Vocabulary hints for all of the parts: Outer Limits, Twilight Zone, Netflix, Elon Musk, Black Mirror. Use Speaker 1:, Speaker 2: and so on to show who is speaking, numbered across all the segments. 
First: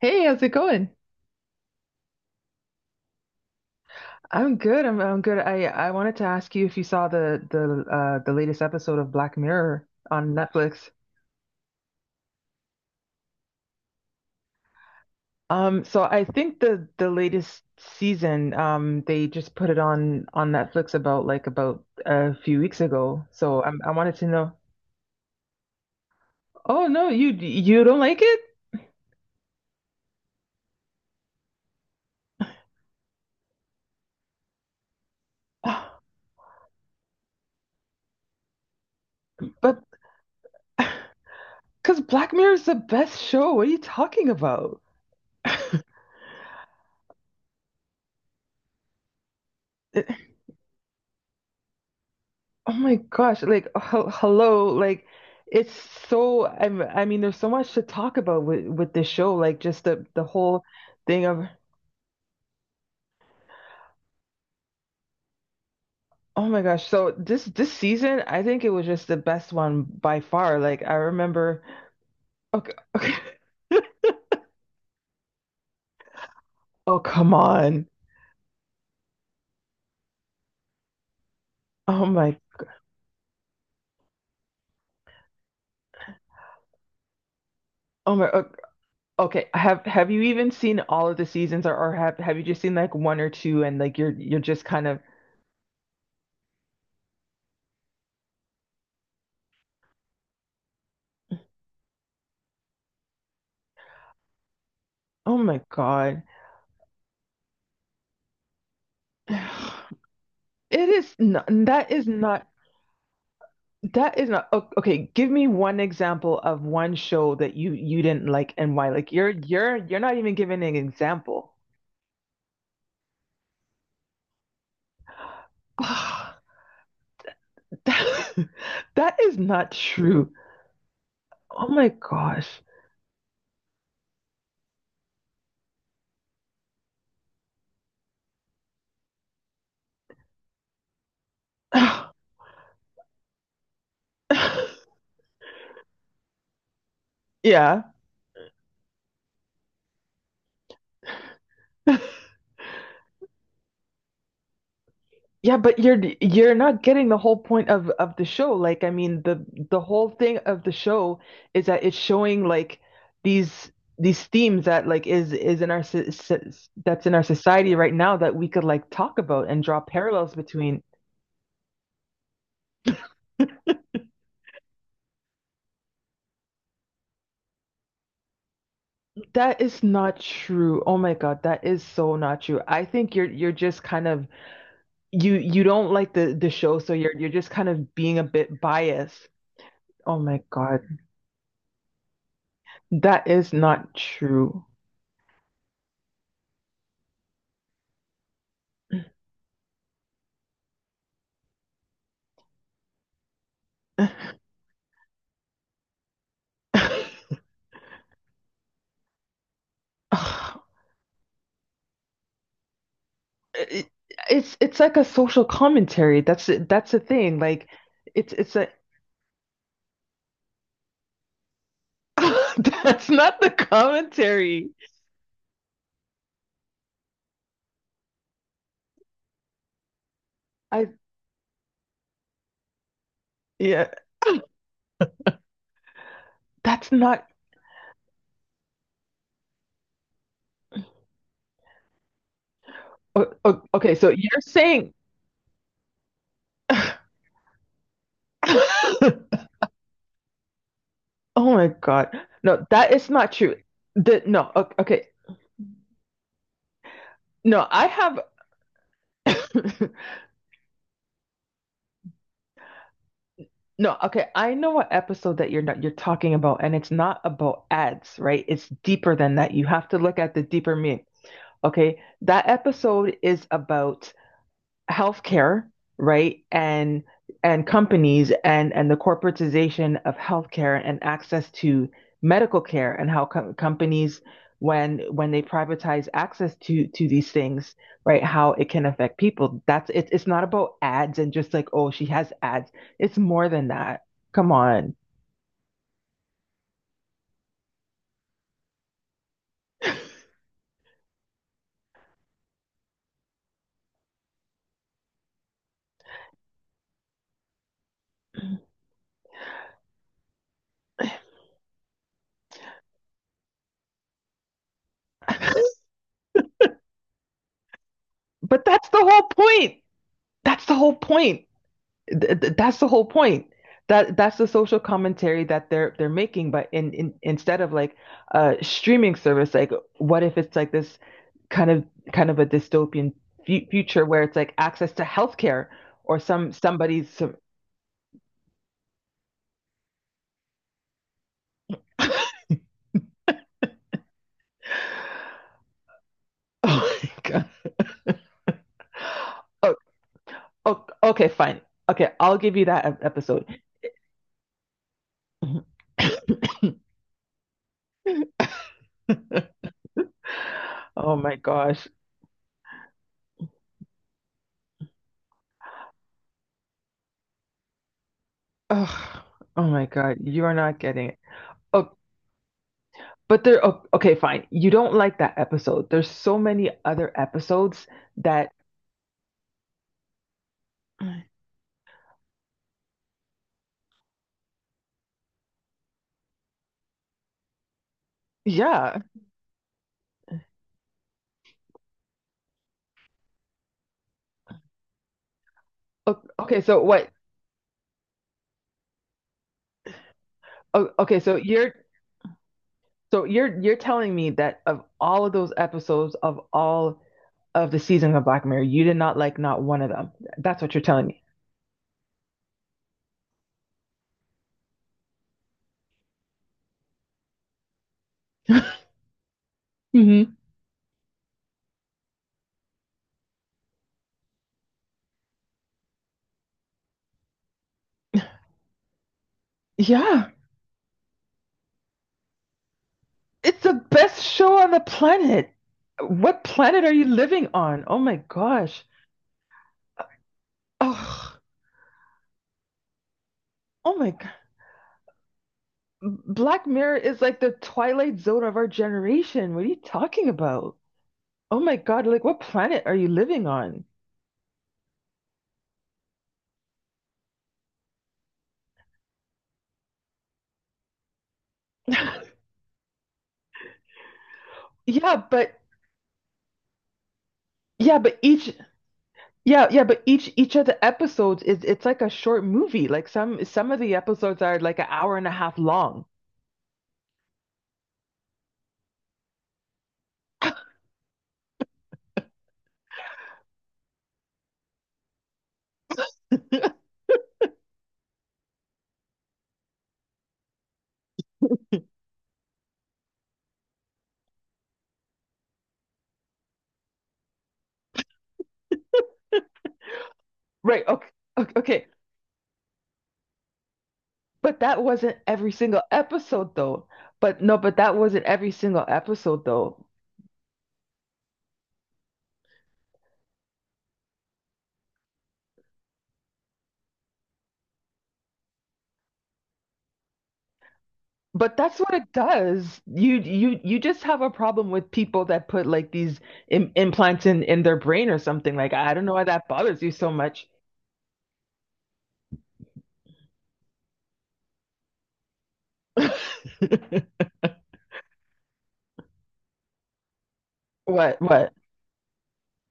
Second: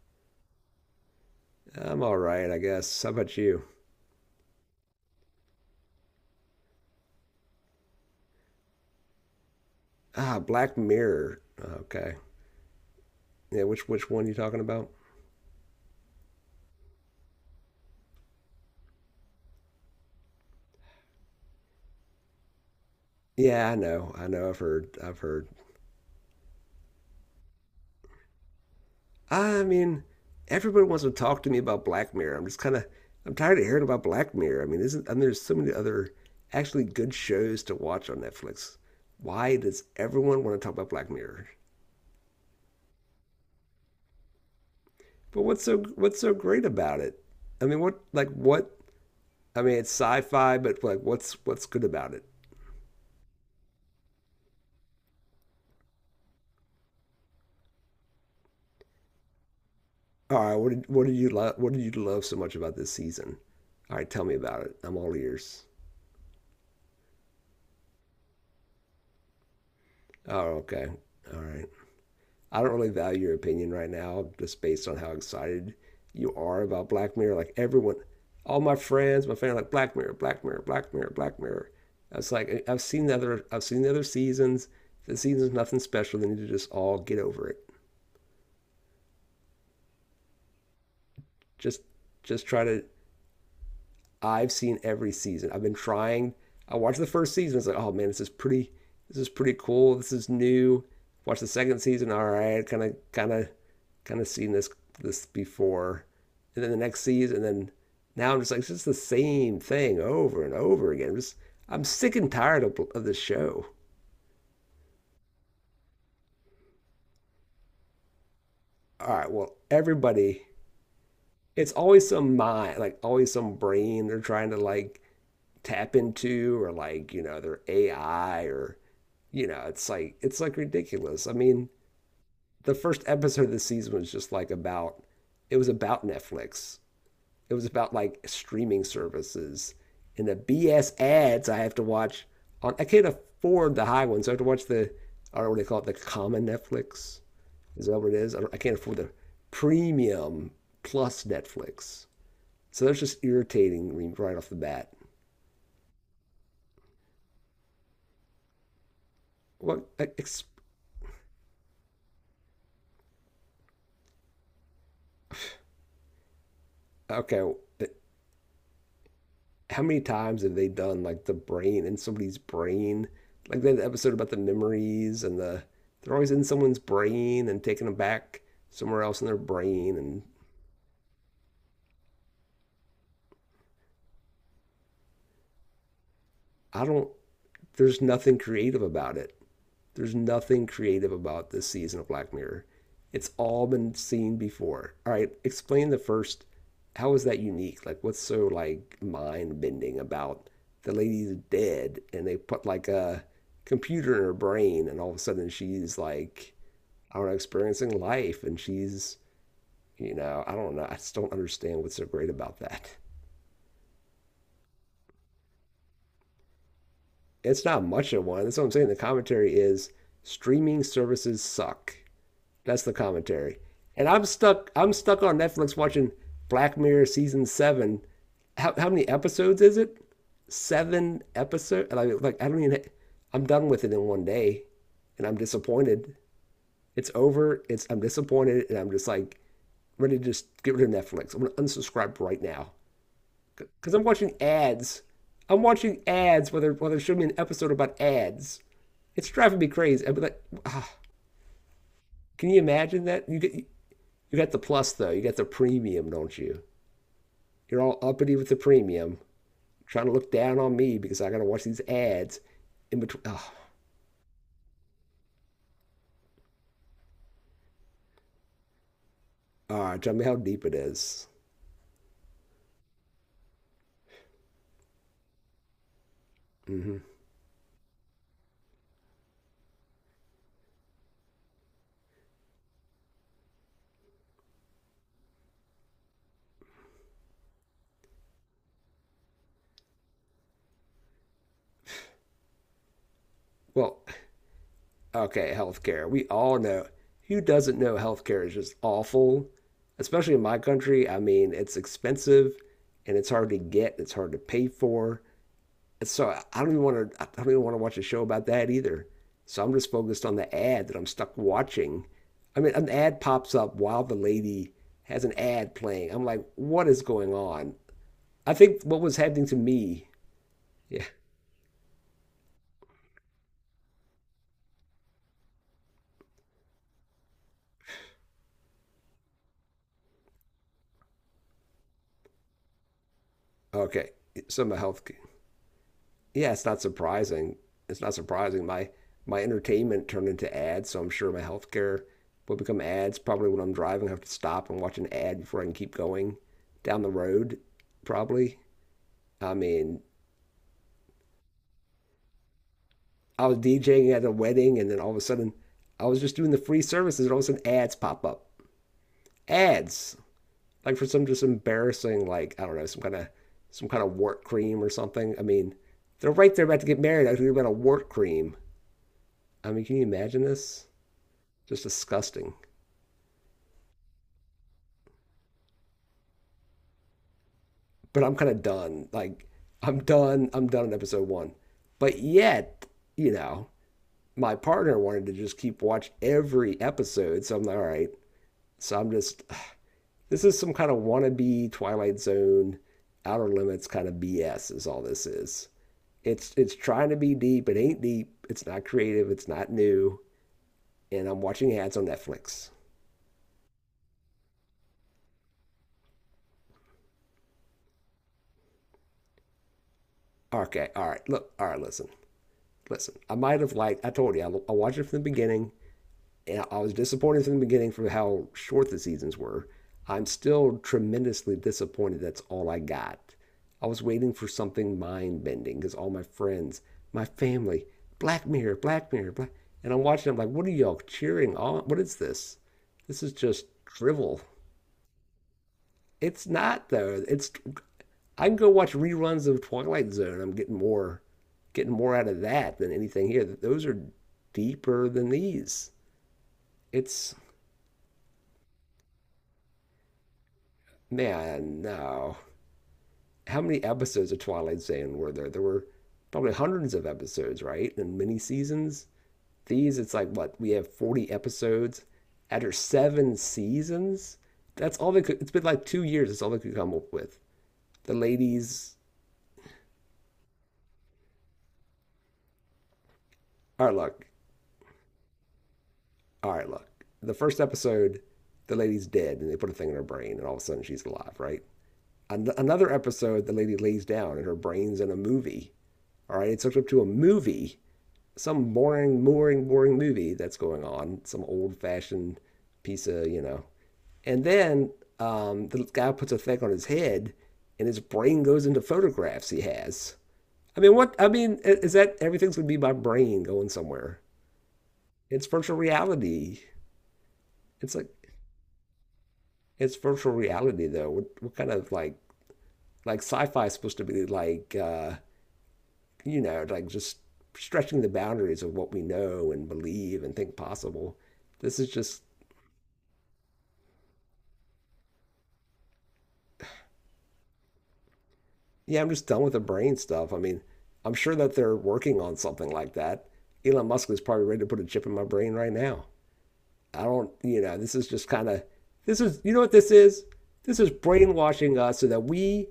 Speaker 1: Hey, how's it going?
Speaker 2: I'm all right, I guess. How about you?
Speaker 1: I'm good. I'm good. I wanted to ask you if you saw the latest episode of Black Mirror on
Speaker 2: Ah, Black
Speaker 1: Netflix.
Speaker 2: Mirror. Okay. Yeah, which one you talking about?
Speaker 1: So I think the latest season, they just put it on Netflix about about a few weeks ago. So
Speaker 2: Yeah, I
Speaker 1: I
Speaker 2: know.
Speaker 1: wanted to
Speaker 2: I know.
Speaker 1: know.
Speaker 2: I've heard. I've heard.
Speaker 1: Oh no, you don't like it?
Speaker 2: I mean, everybody wants to talk to me about Black Mirror. I'm just kind of I'm tired of hearing about Black Mirror. I mean, isn't I mean, there's so many other actually good shows to watch on Netflix. Why
Speaker 1: But
Speaker 2: does everyone want to talk about Black Mirror?
Speaker 1: Because Black Mirror is the best show. What are you talking about?
Speaker 2: But what's so great about it? I mean, what like what? I mean, it's sci-fi, but like what's good about it?
Speaker 1: Oh my gosh, like hello, like it's so there's so much to talk about with this show, like just the
Speaker 2: All right,
Speaker 1: whole
Speaker 2: what did
Speaker 1: thing
Speaker 2: you
Speaker 1: of
Speaker 2: love? What did you love so much about this season? All right, tell me about it. I'm all ears.
Speaker 1: oh my gosh. So this season, I think it was just the best one by
Speaker 2: Oh,
Speaker 1: far. Like
Speaker 2: okay.
Speaker 1: I
Speaker 2: All
Speaker 1: remember
Speaker 2: right. I
Speaker 1: okay,
Speaker 2: don't really
Speaker 1: okay.
Speaker 2: value your opinion right now, just based on how excited you are about
Speaker 1: Oh
Speaker 2: Black
Speaker 1: come
Speaker 2: Mirror. Like
Speaker 1: on.
Speaker 2: everyone, all my friends, my family, like Black Mirror, Black Mirror, Black Mirror, Black Mirror.
Speaker 1: Oh
Speaker 2: It's
Speaker 1: my
Speaker 2: like I've seen the other seasons. The season's nothing special. They need to just all get over it.
Speaker 1: oh my okay. Have you even seen all of the seasons or,
Speaker 2: Just,
Speaker 1: or have you
Speaker 2: just
Speaker 1: just
Speaker 2: try
Speaker 1: seen
Speaker 2: to
Speaker 1: like one or two and like you're
Speaker 2: I've
Speaker 1: just
Speaker 2: seen
Speaker 1: kind of
Speaker 2: every season. I've been trying. I watched the first season. It's like, oh man, this is pretty. This is pretty cool. This is new. Watch the second season. All right, kind of seen this
Speaker 1: oh my
Speaker 2: before.
Speaker 1: God.
Speaker 2: And then the next season. And then now I'm just like, it's just the same thing over and
Speaker 1: It
Speaker 2: over again.
Speaker 1: is
Speaker 2: I'm just,
Speaker 1: not
Speaker 2: I'm sick and tired of this show.
Speaker 1: that is not okay. Give me one example of one show that you didn't like and why. Like
Speaker 2: All
Speaker 1: you're
Speaker 2: right, well,
Speaker 1: you're you're not even
Speaker 2: everybody,
Speaker 1: giving an example.
Speaker 2: it's always some mind, like always some brain they're trying to like tap
Speaker 1: that,
Speaker 2: into, or like you know their AI or
Speaker 1: that is
Speaker 2: you know,
Speaker 1: not
Speaker 2: it's like
Speaker 1: true.
Speaker 2: ridiculous. I
Speaker 1: Oh
Speaker 2: mean,
Speaker 1: my gosh.
Speaker 2: the first episode of the season was just like about it was about Netflix. It was about like streaming services and the BS ads I have to watch on I can't afford the high ones. So I have to watch the I don't know what they call it, the common Netflix.
Speaker 1: Yeah.
Speaker 2: Is that what it is? I can't afford the premium plus Netflix. So that's just irritating right off the bat.
Speaker 1: Yeah, but you're not getting the whole point of the show. The
Speaker 2: Well,
Speaker 1: whole thing of the show is that it's showing like these these themes that is in our that's in our
Speaker 2: okay,
Speaker 1: society right now that we could like talk about and draw
Speaker 2: how many
Speaker 1: parallels
Speaker 2: times have they
Speaker 1: between.
Speaker 2: done like the brain in somebody's brain? Like that episode about the memories and the they're always in someone's brain and taking them back somewhere else in their
Speaker 1: That is
Speaker 2: brain
Speaker 1: not
Speaker 2: and
Speaker 1: true. Oh my God, that is so not true. I think you're just kind of you don't like the show,
Speaker 2: I
Speaker 1: so
Speaker 2: don't
Speaker 1: you're just kind of
Speaker 2: there's
Speaker 1: being a
Speaker 2: nothing
Speaker 1: bit
Speaker 2: creative about
Speaker 1: biased.
Speaker 2: it. There's
Speaker 1: Oh my
Speaker 2: nothing
Speaker 1: God,
Speaker 2: creative about this season of Black Mirror.
Speaker 1: that
Speaker 2: It's
Speaker 1: is
Speaker 2: all
Speaker 1: not
Speaker 2: been seen
Speaker 1: true.
Speaker 2: before. All right, explain the first. How is that unique? Like, what's so like mind bending about the lady's dead and they put like a computer in her brain and all of a sudden she's like, I don't know, experiencing life and she's, you know, I don't know. I just don't understand what's so great about that.
Speaker 1: it- it's like a social commentary. That's it. That's the thing.
Speaker 2: It's
Speaker 1: Like
Speaker 2: not much of one.
Speaker 1: it's
Speaker 2: That's what
Speaker 1: a
Speaker 2: I'm saying. The commentary is streaming services suck. That's the
Speaker 1: that's not the
Speaker 2: commentary. And I'm
Speaker 1: commentary.
Speaker 2: stuck. I'm stuck on Netflix watching Black Mirror season seven. How many episodes is it?
Speaker 1: I
Speaker 2: Seven episodes. And I like I don't even. I'm done with
Speaker 1: yeah,
Speaker 2: it in 1 day, and I'm disappointed.
Speaker 1: that's
Speaker 2: It's
Speaker 1: not
Speaker 2: over. It's I'm disappointed, and I'm just like ready to just get rid of Netflix. I'm gonna unsubscribe right now
Speaker 1: okay,
Speaker 2: because I'm
Speaker 1: so
Speaker 2: watching
Speaker 1: you're saying
Speaker 2: ads. I'm watching ads. Whether whether show me an episode about ads, it's driving me crazy. I'd be like, ah,
Speaker 1: Oh my God.
Speaker 2: can you
Speaker 1: No, that
Speaker 2: imagine
Speaker 1: is
Speaker 2: that?
Speaker 1: not
Speaker 2: You get
Speaker 1: true.
Speaker 2: you
Speaker 1: The no,
Speaker 2: got the plus
Speaker 1: okay.
Speaker 2: though. You got the premium, don't you?
Speaker 1: No,
Speaker 2: You're
Speaker 1: I
Speaker 2: all
Speaker 1: have
Speaker 2: uppity with the premium, trying to look down on me because I gotta watch these ads in between. Oh,
Speaker 1: No, okay. I know what episode that you're not you're talking about and it's not about ads, right? It's deeper than that. You
Speaker 2: all
Speaker 1: have to
Speaker 2: right, tell
Speaker 1: look
Speaker 2: me
Speaker 1: at
Speaker 2: how
Speaker 1: the
Speaker 2: deep it
Speaker 1: deeper meaning.
Speaker 2: is.
Speaker 1: Okay. That episode is about healthcare, right?
Speaker 2: Mm-hmm.
Speaker 1: And companies and the corporatization of healthcare and access to medical care and how companies when they privatize access to these things, right? How it can affect people. That's it. It's not about ads and just like, oh, she has ads. It's more than
Speaker 2: Well,
Speaker 1: that. Come on.
Speaker 2: okay, healthcare. We all know. Who doesn't know healthcare is just awful? Especially in my country. I mean, it's expensive and it's hard to get, it's hard to pay for. And so I don't even want to. I don't even want to watch a show about that either. So I'm just focused on the ad that I'm stuck watching. I mean, an ad pops up while the lady has an ad playing. I'm like, what is going on? I
Speaker 1: But
Speaker 2: think
Speaker 1: that's the
Speaker 2: what was
Speaker 1: whole
Speaker 2: happening to
Speaker 1: point.
Speaker 2: me.
Speaker 1: That's the whole
Speaker 2: Yeah.
Speaker 1: point. That's the whole point. That's the social commentary that they're making, but in instead of like a streaming service, like what if it's like this kind of kind of a dystopian fu future
Speaker 2: Okay.
Speaker 1: where it's like
Speaker 2: Some of
Speaker 1: access to
Speaker 2: health.
Speaker 1: healthcare or some
Speaker 2: Yeah, it's not surprising. It's not surprising. My entertainment turned into ads, so I'm sure my
Speaker 1: oh
Speaker 2: healthcare will become ads. Probably when I'm driving, I have to stop and watch an ad before I can keep going
Speaker 1: my
Speaker 2: down the
Speaker 1: God.
Speaker 2: road. Probably. I
Speaker 1: Oh,
Speaker 2: mean,
Speaker 1: oh, okay, fine. Okay, I'll give you that episode.
Speaker 2: I was DJing at a wedding, and then all of a sudden, I was just doing the free services, and all of a sudden, ads pop up. Ads, like for
Speaker 1: Oh
Speaker 2: some
Speaker 1: my
Speaker 2: just
Speaker 1: gosh.
Speaker 2: embarrassing, like I don't know, some kind of wart cream or something. I mean, they're right there about to get married. I think about a wart cream.
Speaker 1: Oh, oh
Speaker 2: I mean,
Speaker 1: my
Speaker 2: can you
Speaker 1: God,
Speaker 2: imagine
Speaker 1: you are not
Speaker 2: this?
Speaker 1: getting it.
Speaker 2: Just
Speaker 1: Oh,
Speaker 2: disgusting.
Speaker 1: Oh, okay, fine. You don't like that episode. There's so many other episodes
Speaker 2: But I'm
Speaker 1: that,
Speaker 2: kind of done. Like, I'm done. I'm done in episode one. But yet, you know, my partner wanted to just keep watch every episode. So I'm like, all right.
Speaker 1: yeah.
Speaker 2: So I'm just, this is some kind of wannabe Twilight Zone, Outer Limits kind of BS. Is all this is.
Speaker 1: O-
Speaker 2: It's
Speaker 1: Okay,
Speaker 2: it's
Speaker 1: so
Speaker 2: trying
Speaker 1: what?
Speaker 2: to be deep. It ain't deep. It's not creative. It's not new.
Speaker 1: Okay,
Speaker 2: And
Speaker 1: so
Speaker 2: I'm watching ads on Netflix.
Speaker 1: you're telling me that of all of those episodes of all of the seasons of Black Mirror, you did not like not one of them. That's what you're
Speaker 2: Okay,
Speaker 1: telling
Speaker 2: all
Speaker 1: me.
Speaker 2: right. Look, all right. Listen, listen. I might have liked. I told you. I watched it from the beginning. I was disappointed from the beginning for how short the seasons were. I'm
Speaker 1: hmm
Speaker 2: still tremendously disappointed that's all I got. I was waiting for something mind bending because all my friends, my family, Black Mirror, Black Mirror, Black. And I'm
Speaker 1: Yeah,
Speaker 2: watching, I'm like, what are y'all cheering on? What is this? This is
Speaker 1: it's
Speaker 2: just
Speaker 1: the best
Speaker 2: drivel.
Speaker 1: show on the planet. What
Speaker 2: It's
Speaker 1: planet
Speaker 2: not
Speaker 1: are you
Speaker 2: though.
Speaker 1: living
Speaker 2: It's
Speaker 1: on? Oh my
Speaker 2: I can go
Speaker 1: gosh.
Speaker 2: watch reruns of Twilight Zone. I'm
Speaker 1: Oh,
Speaker 2: getting more out of that than anything here. Those
Speaker 1: oh
Speaker 2: are
Speaker 1: my
Speaker 2: deeper than these.
Speaker 1: Black Mirror is
Speaker 2: It's
Speaker 1: like the Twilight Zone of our generation. What are you talking about? Oh my
Speaker 2: man,
Speaker 1: God, like
Speaker 2: no.
Speaker 1: what planet are you living
Speaker 2: How many
Speaker 1: on?
Speaker 2: episodes of Twilight Zone were there? There were probably hundreds of episodes, right? And many seasons. These, it's like what we have 40 episodes after seven seasons. That's all
Speaker 1: Yeah,
Speaker 2: they could. It's
Speaker 1: but
Speaker 2: been like 2 years. That's all they could come up with.
Speaker 1: yeah,
Speaker 2: The
Speaker 1: but each
Speaker 2: ladies.
Speaker 1: yeah, but each of the episodes is it's like a short movie. Like some of
Speaker 2: All right,
Speaker 1: the
Speaker 2: look.
Speaker 1: episodes are like an hour and a half long.
Speaker 2: All right, look. The first episode, the lady's dead, and they put a thing in her brain, and all of a sudden she's alive, right? Another episode, the lady lays down, and her brain's in a movie. All right, it's hooked up to a movie some boring, boring, boring movie that's going on, some old fashioned piece of, you know. And then the guy puts a thing on his head and his brain goes into photographs he has. I
Speaker 1: Right.
Speaker 2: mean,
Speaker 1: Okay.
Speaker 2: what? I
Speaker 1: Okay.
Speaker 2: mean,
Speaker 1: okay.
Speaker 2: is that everything's going to be my brain going somewhere?
Speaker 1: But that wasn't
Speaker 2: It's
Speaker 1: every
Speaker 2: virtual
Speaker 1: single episode
Speaker 2: reality.
Speaker 1: though. But no, but
Speaker 2: It's
Speaker 1: that
Speaker 2: like,
Speaker 1: wasn't every single episode though.
Speaker 2: it's virtual reality though. What kind of like sci fi is supposed to be like, you know, like just stretching the boundaries of what we know and believe and think possible.
Speaker 1: But that's
Speaker 2: This is
Speaker 1: what it
Speaker 2: just
Speaker 1: does. You just have a problem with people that put like these Im implants in their brain or something. Like I
Speaker 2: yeah,
Speaker 1: don't
Speaker 2: I'm
Speaker 1: know why
Speaker 2: just done
Speaker 1: that
Speaker 2: with the
Speaker 1: bothers you
Speaker 2: brain
Speaker 1: so
Speaker 2: stuff. I
Speaker 1: much.
Speaker 2: mean, I'm sure that they're working on something like that. Elon Musk is probably ready to put a chip in my brain right now. I don't, you know, this is just kind of, this is, you know what this is? This is
Speaker 1: What?
Speaker 2: brainwashing us so that we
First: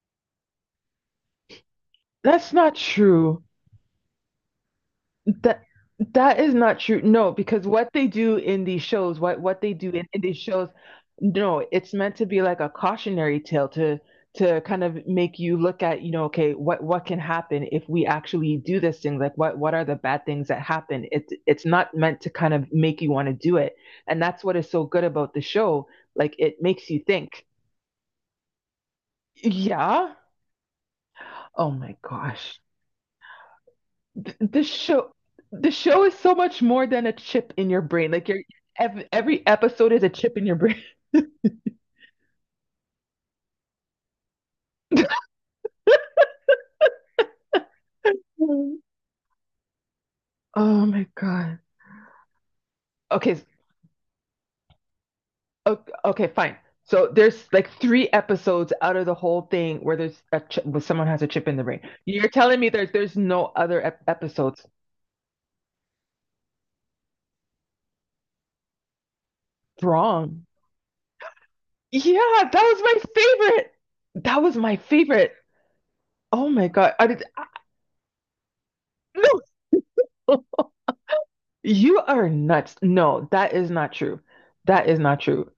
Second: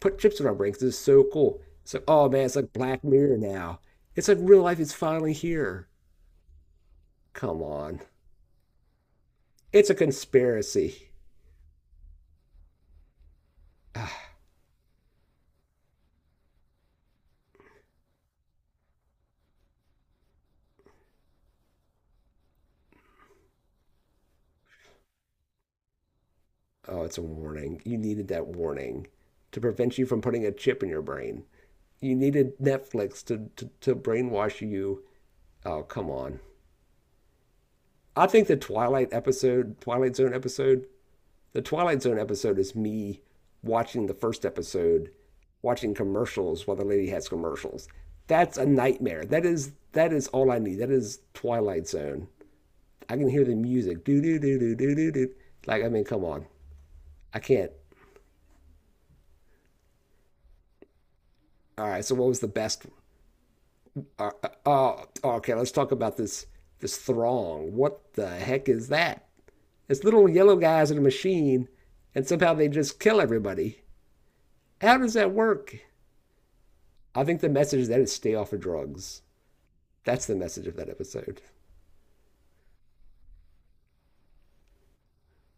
Speaker 2: put chips in our brains. This is so cool. It's like, oh man,
Speaker 1: That's
Speaker 2: it's like
Speaker 1: not
Speaker 2: Black Mirror
Speaker 1: true.
Speaker 2: now. It's like real life is finally
Speaker 1: That
Speaker 2: here.
Speaker 1: that is not true. No,
Speaker 2: Come
Speaker 1: because what
Speaker 2: on.
Speaker 1: they do in these shows, what they do
Speaker 2: It's a
Speaker 1: in these shows,
Speaker 2: conspiracy.
Speaker 1: no, it's meant to be like a cautionary tale to kind of make you look at, you know, okay, what can happen if we actually do this thing? Like what are the bad things that happen? It's not meant to kind of make you want to do it. And that's what is so good about the show. Like it makes you
Speaker 2: Oh, it's a
Speaker 1: think.
Speaker 2: warning. You needed that warning to prevent you
Speaker 1: Yeah.
Speaker 2: from putting a chip in your brain.
Speaker 1: Oh my
Speaker 2: You needed
Speaker 1: gosh.
Speaker 2: Netflix to,
Speaker 1: Th-
Speaker 2: brainwash
Speaker 1: this
Speaker 2: you.
Speaker 1: show the
Speaker 2: Oh,
Speaker 1: show
Speaker 2: come
Speaker 1: is so
Speaker 2: on.
Speaker 1: much more than a chip in your brain.
Speaker 2: I
Speaker 1: Like your
Speaker 2: think the Twilight
Speaker 1: every
Speaker 2: episode,
Speaker 1: episode is a
Speaker 2: Twilight Zone
Speaker 1: chip in your brain.
Speaker 2: episode, the Twilight Zone episode is me watching the first episode, watching commercials while the lady has commercials. That's a nightmare. That is all I need.
Speaker 1: Oh
Speaker 2: That
Speaker 1: my
Speaker 2: is
Speaker 1: God.
Speaker 2: Twilight Zone. I can
Speaker 1: Okay,
Speaker 2: hear the music. Do do do do do do do. Like I mean, come
Speaker 1: okay,
Speaker 2: on.
Speaker 1: fine. So
Speaker 2: I
Speaker 1: there's like
Speaker 2: can't.
Speaker 1: three episodes out of the whole thing where there's a chip, where someone has a chip in the brain.
Speaker 2: All right. So
Speaker 1: You're
Speaker 2: what was the
Speaker 1: telling me
Speaker 2: best?
Speaker 1: there's no other ep episodes.
Speaker 2: Oh, okay. Let's talk about this throng. What the heck is that? It's little
Speaker 1: Wrong.
Speaker 2: yellow guys in a machine, and
Speaker 1: Yeah, that
Speaker 2: somehow they
Speaker 1: was
Speaker 2: just
Speaker 1: my
Speaker 2: kill
Speaker 1: favorite.
Speaker 2: everybody.
Speaker 1: That was my
Speaker 2: How does
Speaker 1: favorite.
Speaker 2: that work?
Speaker 1: Oh my God.
Speaker 2: I think the message is that is stay off of drugs. That's the
Speaker 1: No.
Speaker 2: message of that episode.
Speaker 1: You are nuts. No, that is not true. That is not true.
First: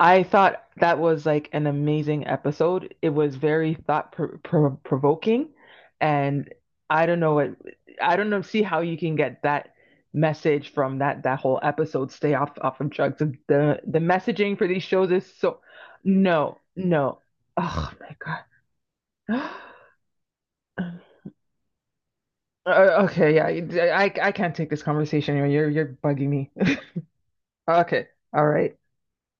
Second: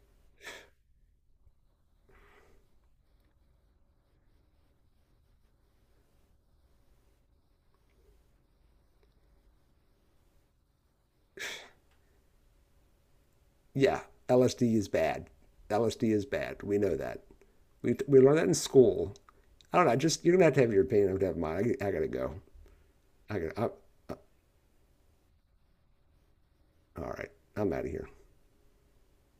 Speaker 1: I thought that was like an amazing episode. It was very thought provoking, and I don't know what I don't know see how you can get that message from that whole episode. Stay off of drugs.
Speaker 2: Yeah,
Speaker 1: Messaging for
Speaker 2: LSD
Speaker 1: these
Speaker 2: is
Speaker 1: shows is
Speaker 2: bad.
Speaker 1: so
Speaker 2: LSD is
Speaker 1: no
Speaker 2: bad. We know
Speaker 1: no.
Speaker 2: that.
Speaker 1: Oh
Speaker 2: We,
Speaker 1: my
Speaker 2: we learned that in school.
Speaker 1: God.
Speaker 2: I don't know. Just you're gonna have to have your opinion. I have to have mine. I gotta go.
Speaker 1: Okay,
Speaker 2: I
Speaker 1: yeah,
Speaker 2: gotta. I,
Speaker 1: I can't take this conversation anymore. You're bugging me.
Speaker 2: all right. I'm out of
Speaker 1: Okay,
Speaker 2: here.
Speaker 1: all right.